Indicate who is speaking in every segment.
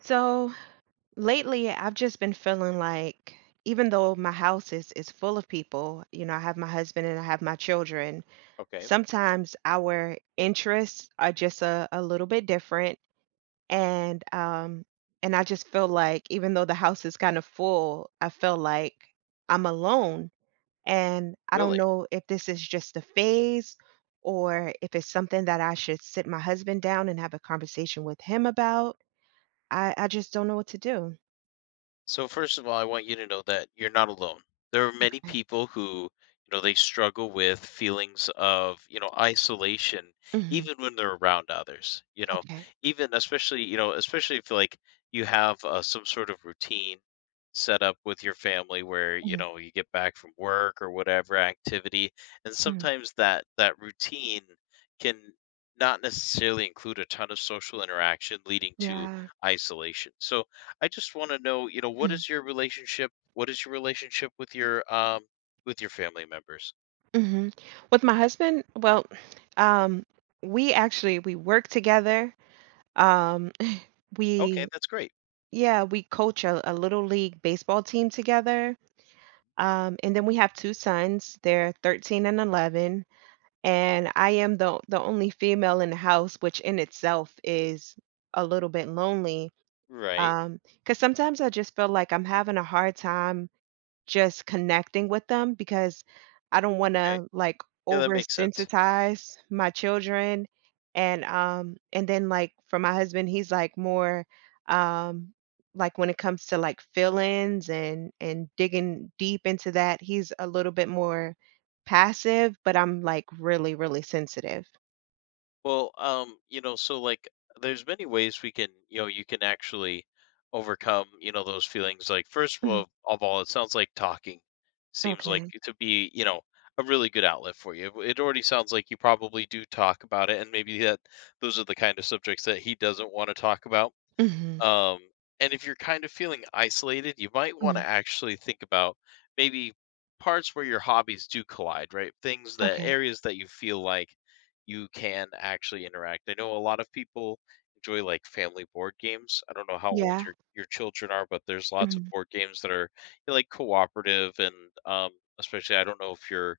Speaker 1: So lately, I've just been feeling like, even though my house is full of people, you know, I have my husband and I have my children.
Speaker 2: Okay,
Speaker 1: Sometimes our interests are just a little bit different, and um, and I just feel like even though the house is kind of full, I feel like I'm alone, and I don't
Speaker 2: really?
Speaker 1: know if this is just a phase or if it's something that I should sit my husband down and have a conversation with him about. I just don't know what to do.
Speaker 2: So first of all, I want you to know that you're not alone. There are many
Speaker 1: Okay.
Speaker 2: people who, you know, they struggle with feelings of, you know, isolation
Speaker 1: Mhm.
Speaker 2: even when they're around others. You know,
Speaker 1: Okay.
Speaker 2: even especially, you know, especially if like you have some sort of routine set up with your family where, you
Speaker 1: Mhm.
Speaker 2: know, you get back from work or whatever activity, and
Speaker 1: Mhm.
Speaker 2: sometimes that routine can not necessarily include a ton of social interaction leading to
Speaker 1: Yeah.
Speaker 2: isolation. So, I just want to know, you know, what
Speaker 1: Mhm.
Speaker 2: is your relationship? What is your relationship with your family members?
Speaker 1: Mhm. With my husband, well, um, we actually we work together. Um,
Speaker 2: Okay,
Speaker 1: we
Speaker 2: that's great.
Speaker 1: yeah, we coach a little league baseball team together. And then we have two sons. They're 13 and 11, and I am the only female in the house, which in itself is a little bit lonely.
Speaker 2: Right.
Speaker 1: Because sometimes I just feel like I'm having a hard time just connecting with them because I don't
Speaker 2: Okay.
Speaker 1: wanna, like,
Speaker 2: Yeah, that makes sense.
Speaker 1: oversensitize my children, and then, like, for my husband, he's, like, more, um, like, when it comes to, like, feelings and digging deep into that, he's a little bit more passive, but I'm, like, really, really sensitive.
Speaker 2: Well, you know, so like there's many ways we can, you know, you can actually overcome, you know, those feelings. Like first
Speaker 1: Mhm.
Speaker 2: of all, it sounds like talking seems like
Speaker 1: Okay.
Speaker 2: to be, you know, a really good outlet for you. It already sounds like you probably do talk about it and maybe that those are the kind of subjects that he doesn't want to talk about.
Speaker 1: Mhm.
Speaker 2: Um, and if you're kind of feeling isolated, you might want to
Speaker 1: Mm.
Speaker 2: actually think about maybe parts where your hobbies do collide, right? Things that
Speaker 1: Okay.
Speaker 2: areas that you feel like you can actually interact. I know a lot of people enjoy like family board games. I don't know how old
Speaker 1: Yeah.
Speaker 2: your children are, but there's lots of
Speaker 1: Mhm.
Speaker 2: board games that are, you know, like cooperative and um especially I don't know if your,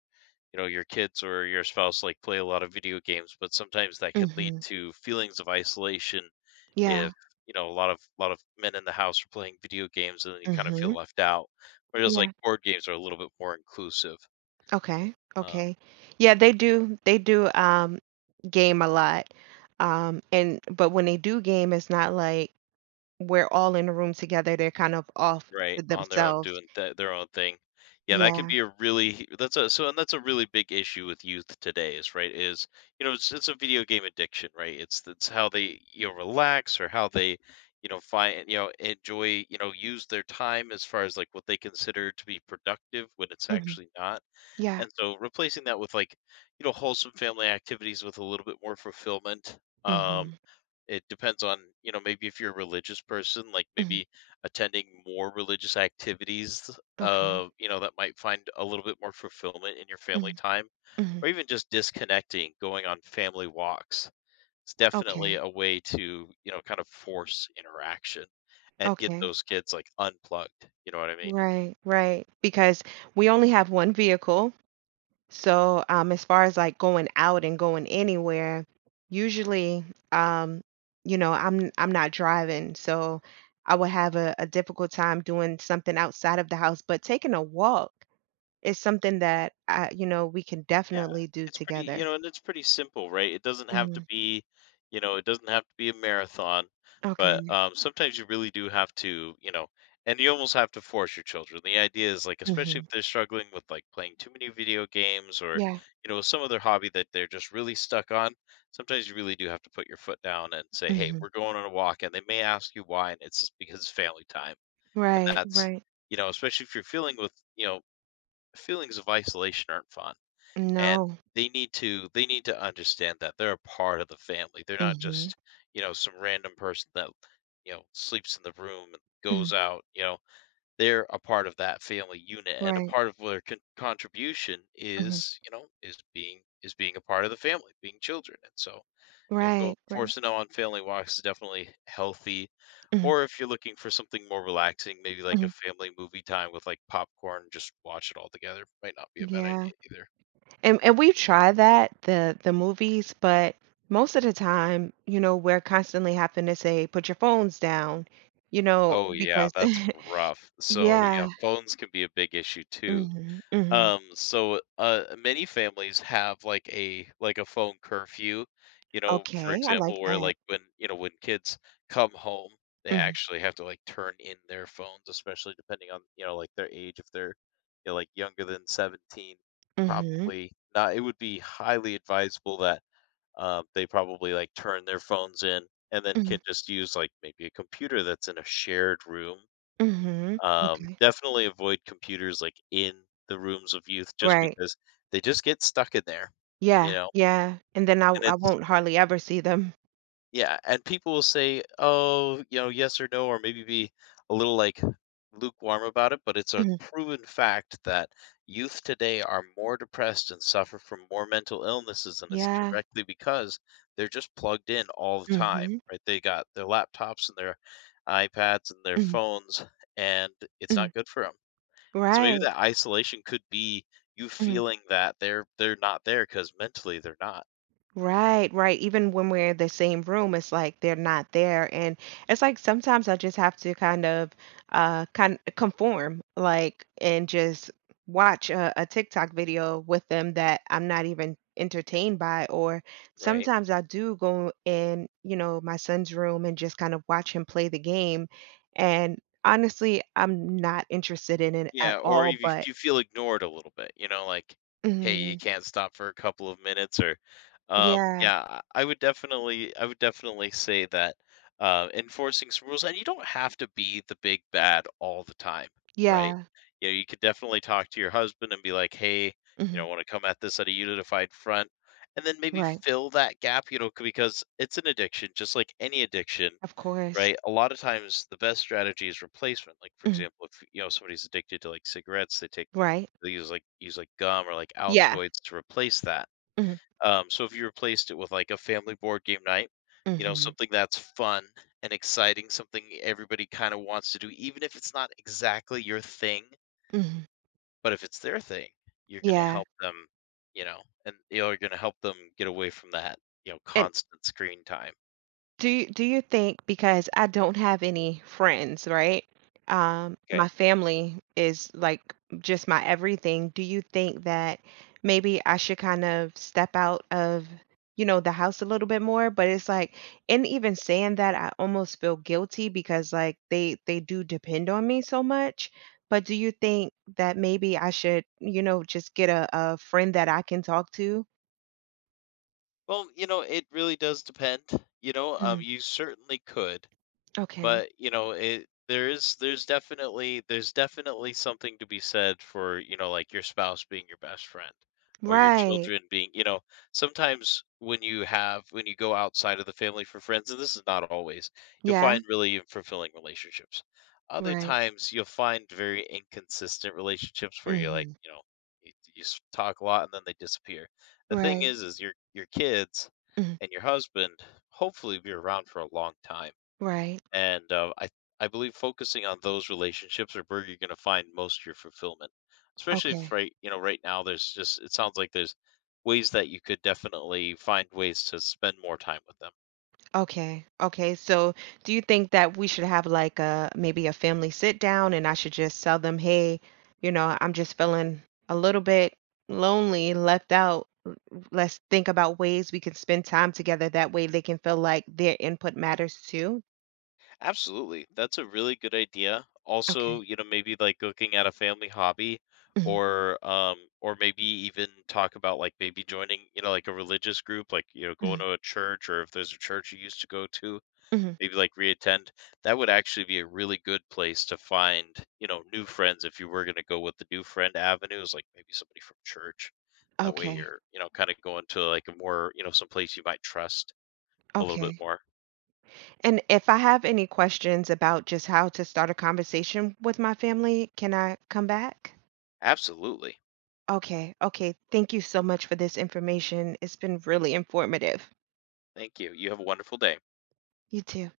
Speaker 2: you know, your kids or your spouse like play a lot of video games, but sometimes that can lead
Speaker 1: Mhm.
Speaker 2: to feelings of isolation
Speaker 1: Yeah.
Speaker 2: if, you know, a lot of men in the house are playing video games and then you kind of feel
Speaker 1: Mhm.
Speaker 2: left out. Whereas, like,
Speaker 1: Yeah.
Speaker 2: board games are a little bit more inclusive,
Speaker 1: Okay.
Speaker 2: um,
Speaker 1: Okay. Yeah, they do. They do game a lot. And but when they do game, it's not like we're all in the room together. They're kind of off to
Speaker 2: right, on their own
Speaker 1: themselves.
Speaker 2: doing th their own thing. Yeah, that can
Speaker 1: Yeah.
Speaker 2: be a really that's a so and that's a really big issue with youth today is, right, is, you know, it's a video game addiction, right? It's how they, you know, relax or how they, you know, find, you know, enjoy, you know, use their time as far as, like, what they consider to be productive when it's
Speaker 1: hmm
Speaker 2: actually not.
Speaker 1: Yeah.
Speaker 2: And so replacing that with like, you know, wholesome family activities with a little bit more fulfillment.
Speaker 1: hmm
Speaker 2: Um, it depends on, you know, maybe if you're a religious person, like maybe
Speaker 1: hmm
Speaker 2: attending more religious activities,
Speaker 1: Okay.
Speaker 2: you know, that might find a little bit more fulfillment in your family
Speaker 1: Mm-hmm.
Speaker 2: time,
Speaker 1: Mm-hmm.
Speaker 2: or even just disconnecting, going on family walks. It's definitely
Speaker 1: Okay.
Speaker 2: a way to, you know, kind of force interaction and get
Speaker 1: Okay.
Speaker 2: those kids like unplugged. You know what I mean?
Speaker 1: Right. Right. Because we only have one vehicle. So, as far as like going out and going anywhere, usually, um, you know, I'm not driving, so I would have a difficult time doing something outside of the house. But taking a walk is something that I, you know, we can
Speaker 2: Yeah,
Speaker 1: definitely do
Speaker 2: it's pretty, you
Speaker 1: together.
Speaker 2: know, and it's pretty simple, right? It doesn't have
Speaker 1: Hmm
Speaker 2: to be, you know, it doesn't have to be a marathon, but
Speaker 1: Okay.
Speaker 2: sometimes you really do have to, you know, and you almost have to force your children. The idea is like, especially if
Speaker 1: hmm
Speaker 2: they're struggling with like playing too many video games or,
Speaker 1: Yeah.
Speaker 2: you know, some other hobby that they're just really stuck on, sometimes you really do have to put your foot down and say, hey,
Speaker 1: hmm
Speaker 2: we're going on a walk. And they may ask you why, and it's just because it's family time. And
Speaker 1: Right.
Speaker 2: that's,
Speaker 1: Right.
Speaker 2: you know, especially if you're feeling with, you know, feelings of isolation aren't fun and
Speaker 1: No.
Speaker 2: they need to understand that they're a part of the family. They're not
Speaker 1: hmm
Speaker 2: just, you know, some random person that, you know, sleeps in the room and
Speaker 1: hmm
Speaker 2: goes out, you know. They're a part of that family unit and a
Speaker 1: Right.
Speaker 2: part of their contribution
Speaker 1: hmm
Speaker 2: is, you know, is being a part of the family, being children. And so, you know, go
Speaker 1: Right. Right.
Speaker 2: forcing them on family walks is definitely healthy
Speaker 1: hmm
Speaker 2: or if you're looking for something more relaxing, maybe like a
Speaker 1: hmm
Speaker 2: family movie time with like popcorn, just watch it all together. Might not be a bad
Speaker 1: Yeah.
Speaker 2: idea either.
Speaker 1: And we try that, the movies, but most of the time, you know, we're constantly having to say, "Put your phones down," you know,
Speaker 2: Oh, yeah,
Speaker 1: because
Speaker 2: that's rough. So,
Speaker 1: Yeah.
Speaker 2: yeah, phones can be a big issue too.
Speaker 1: Mhm, mhm.
Speaker 2: So, many families have like a phone curfew, you know, for
Speaker 1: Okay, I
Speaker 2: example,
Speaker 1: like
Speaker 2: where
Speaker 1: that.
Speaker 2: like when, you know, when kids come home, they
Speaker 1: Mm
Speaker 2: actually have to like turn in their phones, especially depending on, you know, like their age. If they're, you know, like younger than 17,
Speaker 1: mhm,
Speaker 2: probably not. It would be highly advisable that they probably, like, turn their phones in and then can
Speaker 1: mhm,
Speaker 2: just use, like, maybe a computer that's in a shared room.
Speaker 1: mhm. Okay.
Speaker 2: Definitely avoid computers, like, in the rooms of youth just
Speaker 1: Right.
Speaker 2: because they just get stuck in there, you
Speaker 1: Yeah,
Speaker 2: know?
Speaker 1: yeah, and then I
Speaker 2: And
Speaker 1: I
Speaker 2: it's,
Speaker 1: won't hardly ever see them.
Speaker 2: yeah, and people will say, "Oh, you know, yes or no," or maybe be a little like lukewarm about it, but it's a
Speaker 1: Mhm.
Speaker 2: proven fact that youth today are more depressed and suffer from more mental illnesses, and it's
Speaker 1: Yeah.
Speaker 2: directly because they're just plugged in all the time,
Speaker 1: Mhm,
Speaker 2: right? They got their laptops and their iPads and their
Speaker 1: mhm,
Speaker 2: phones, and it's
Speaker 1: mhm.
Speaker 2: not good for them. So maybe
Speaker 1: Right.
Speaker 2: that isolation could be you
Speaker 1: Mhm.
Speaker 2: feeling that they're not there because mentally they're not,
Speaker 1: Right, right. Even when we're in the same room, it's like they're not there. And it's like sometimes I just have to kind of kind conform like and just watch a TikTok video with them that I'm not even entertained by. Or
Speaker 2: right?
Speaker 1: sometimes I do go in, you know, my son's room and just kind of watch him play the game. And honestly, I'm not interested in it at
Speaker 2: Yeah, or
Speaker 1: all,
Speaker 2: if you
Speaker 1: but
Speaker 2: you feel ignored a little bit, you know, like, "Hey, you
Speaker 1: mhm,
Speaker 2: can't stop for a couple of minutes," or,
Speaker 1: yeah,
Speaker 2: yeah, I would definitely say that, enforcing some rules and you don't have to be the big bad all the time, right?
Speaker 1: yeah,
Speaker 2: You know, you could definitely talk to your husband and be like, "Hey, you
Speaker 1: mhm,
Speaker 2: know, wanna come at this at a unified front," and then maybe
Speaker 1: right,
Speaker 2: fill that gap, you know, c because it's an addiction, just like any addiction,
Speaker 1: of course.
Speaker 2: right? A lot of times the best strategy is replacement. Like, for
Speaker 1: Mm-hmm.
Speaker 2: example, if, you know, somebody's addicted to like cigarettes, they take
Speaker 1: Right.
Speaker 2: they use like gum or like
Speaker 1: Yeah.
Speaker 2: Altoids to replace that.
Speaker 1: Mhm,
Speaker 2: So if you replaced it with like a family board game night, you know,
Speaker 1: mhm,
Speaker 2: something that's fun and exciting, something everybody kind of wants to do, even if it's not exactly your thing,
Speaker 1: mhm.
Speaker 2: but if it's their thing, you're gonna
Speaker 1: Yeah,
Speaker 2: help them, you know, and you know, you're gonna help them get away from that, you know,
Speaker 1: and
Speaker 2: constant screen time.
Speaker 1: do you think because I don't have any friends, right? My
Speaker 2: Okay.
Speaker 1: family is, like, just my everything. Do you think that maybe I should kind of step out of, you know, the house a little bit more? But it's like and even saying that, I almost feel guilty because, like, they do depend on me so much. But do you think that maybe I should, you know, just get a friend that I can talk to?
Speaker 2: Well, you know, it really does depend. You know,
Speaker 1: Mm,
Speaker 2: you certainly could.
Speaker 1: okay.
Speaker 2: But, you know, it there is there's definitely something to be said for, you know, like your spouse being your best friend or your
Speaker 1: Right.
Speaker 2: children being, you know, sometimes when you have when you go outside of the family for friends, and this is not always, you'll
Speaker 1: Yeah.
Speaker 2: find really fulfilling relationships. Other
Speaker 1: Right.
Speaker 2: times you'll find very inconsistent relationships where you're like,
Speaker 1: Mhm.
Speaker 2: you know, talk a lot and then they disappear. The thing
Speaker 1: Right.
Speaker 2: is your kids
Speaker 1: Mhm.
Speaker 2: and your husband hopefully be around for a long time
Speaker 1: Right.
Speaker 2: and, I believe focusing on those relationships are where you're gonna find most of your fulfillment, especially if
Speaker 1: Okay.
Speaker 2: right you know, right now there's just it sounds like there's ways that you could definitely find ways to spend more time with them.
Speaker 1: Okay. Okay. So, do you think that we should have like a maybe a family sit down and I should just tell them, "Hey, you know, I'm just feeling a little bit lonely, left out. L- Let's think about ways we can spend time together. That way they can feel like their input matters too."
Speaker 2: Absolutely, that's a really good idea. Also,
Speaker 1: Okay.
Speaker 2: you know, maybe, like, looking at a family hobby
Speaker 1: Mhm.
Speaker 2: or maybe even talk about, like, maybe joining, you know, like, a religious group, like, you know, going
Speaker 1: Mhm.
Speaker 2: to a church or if there's a church you used to go to,
Speaker 1: Mhm.
Speaker 2: maybe like reattend, that would actually be a really good place to find, you know, new friends if you were going to go with the new friend avenue is like maybe somebody from church. That way
Speaker 1: Okay.
Speaker 2: you're, you know, kind of going to like a more, you know, someplace you might trust a little bit
Speaker 1: Okay.
Speaker 2: more.
Speaker 1: And if I have any questions about just how to start a conversation with my family, can I come back?
Speaker 2: Absolutely.
Speaker 1: Okay, okay. Thank you so much for this information. It's been really informative.
Speaker 2: Thank you. You have a wonderful day.
Speaker 1: You too.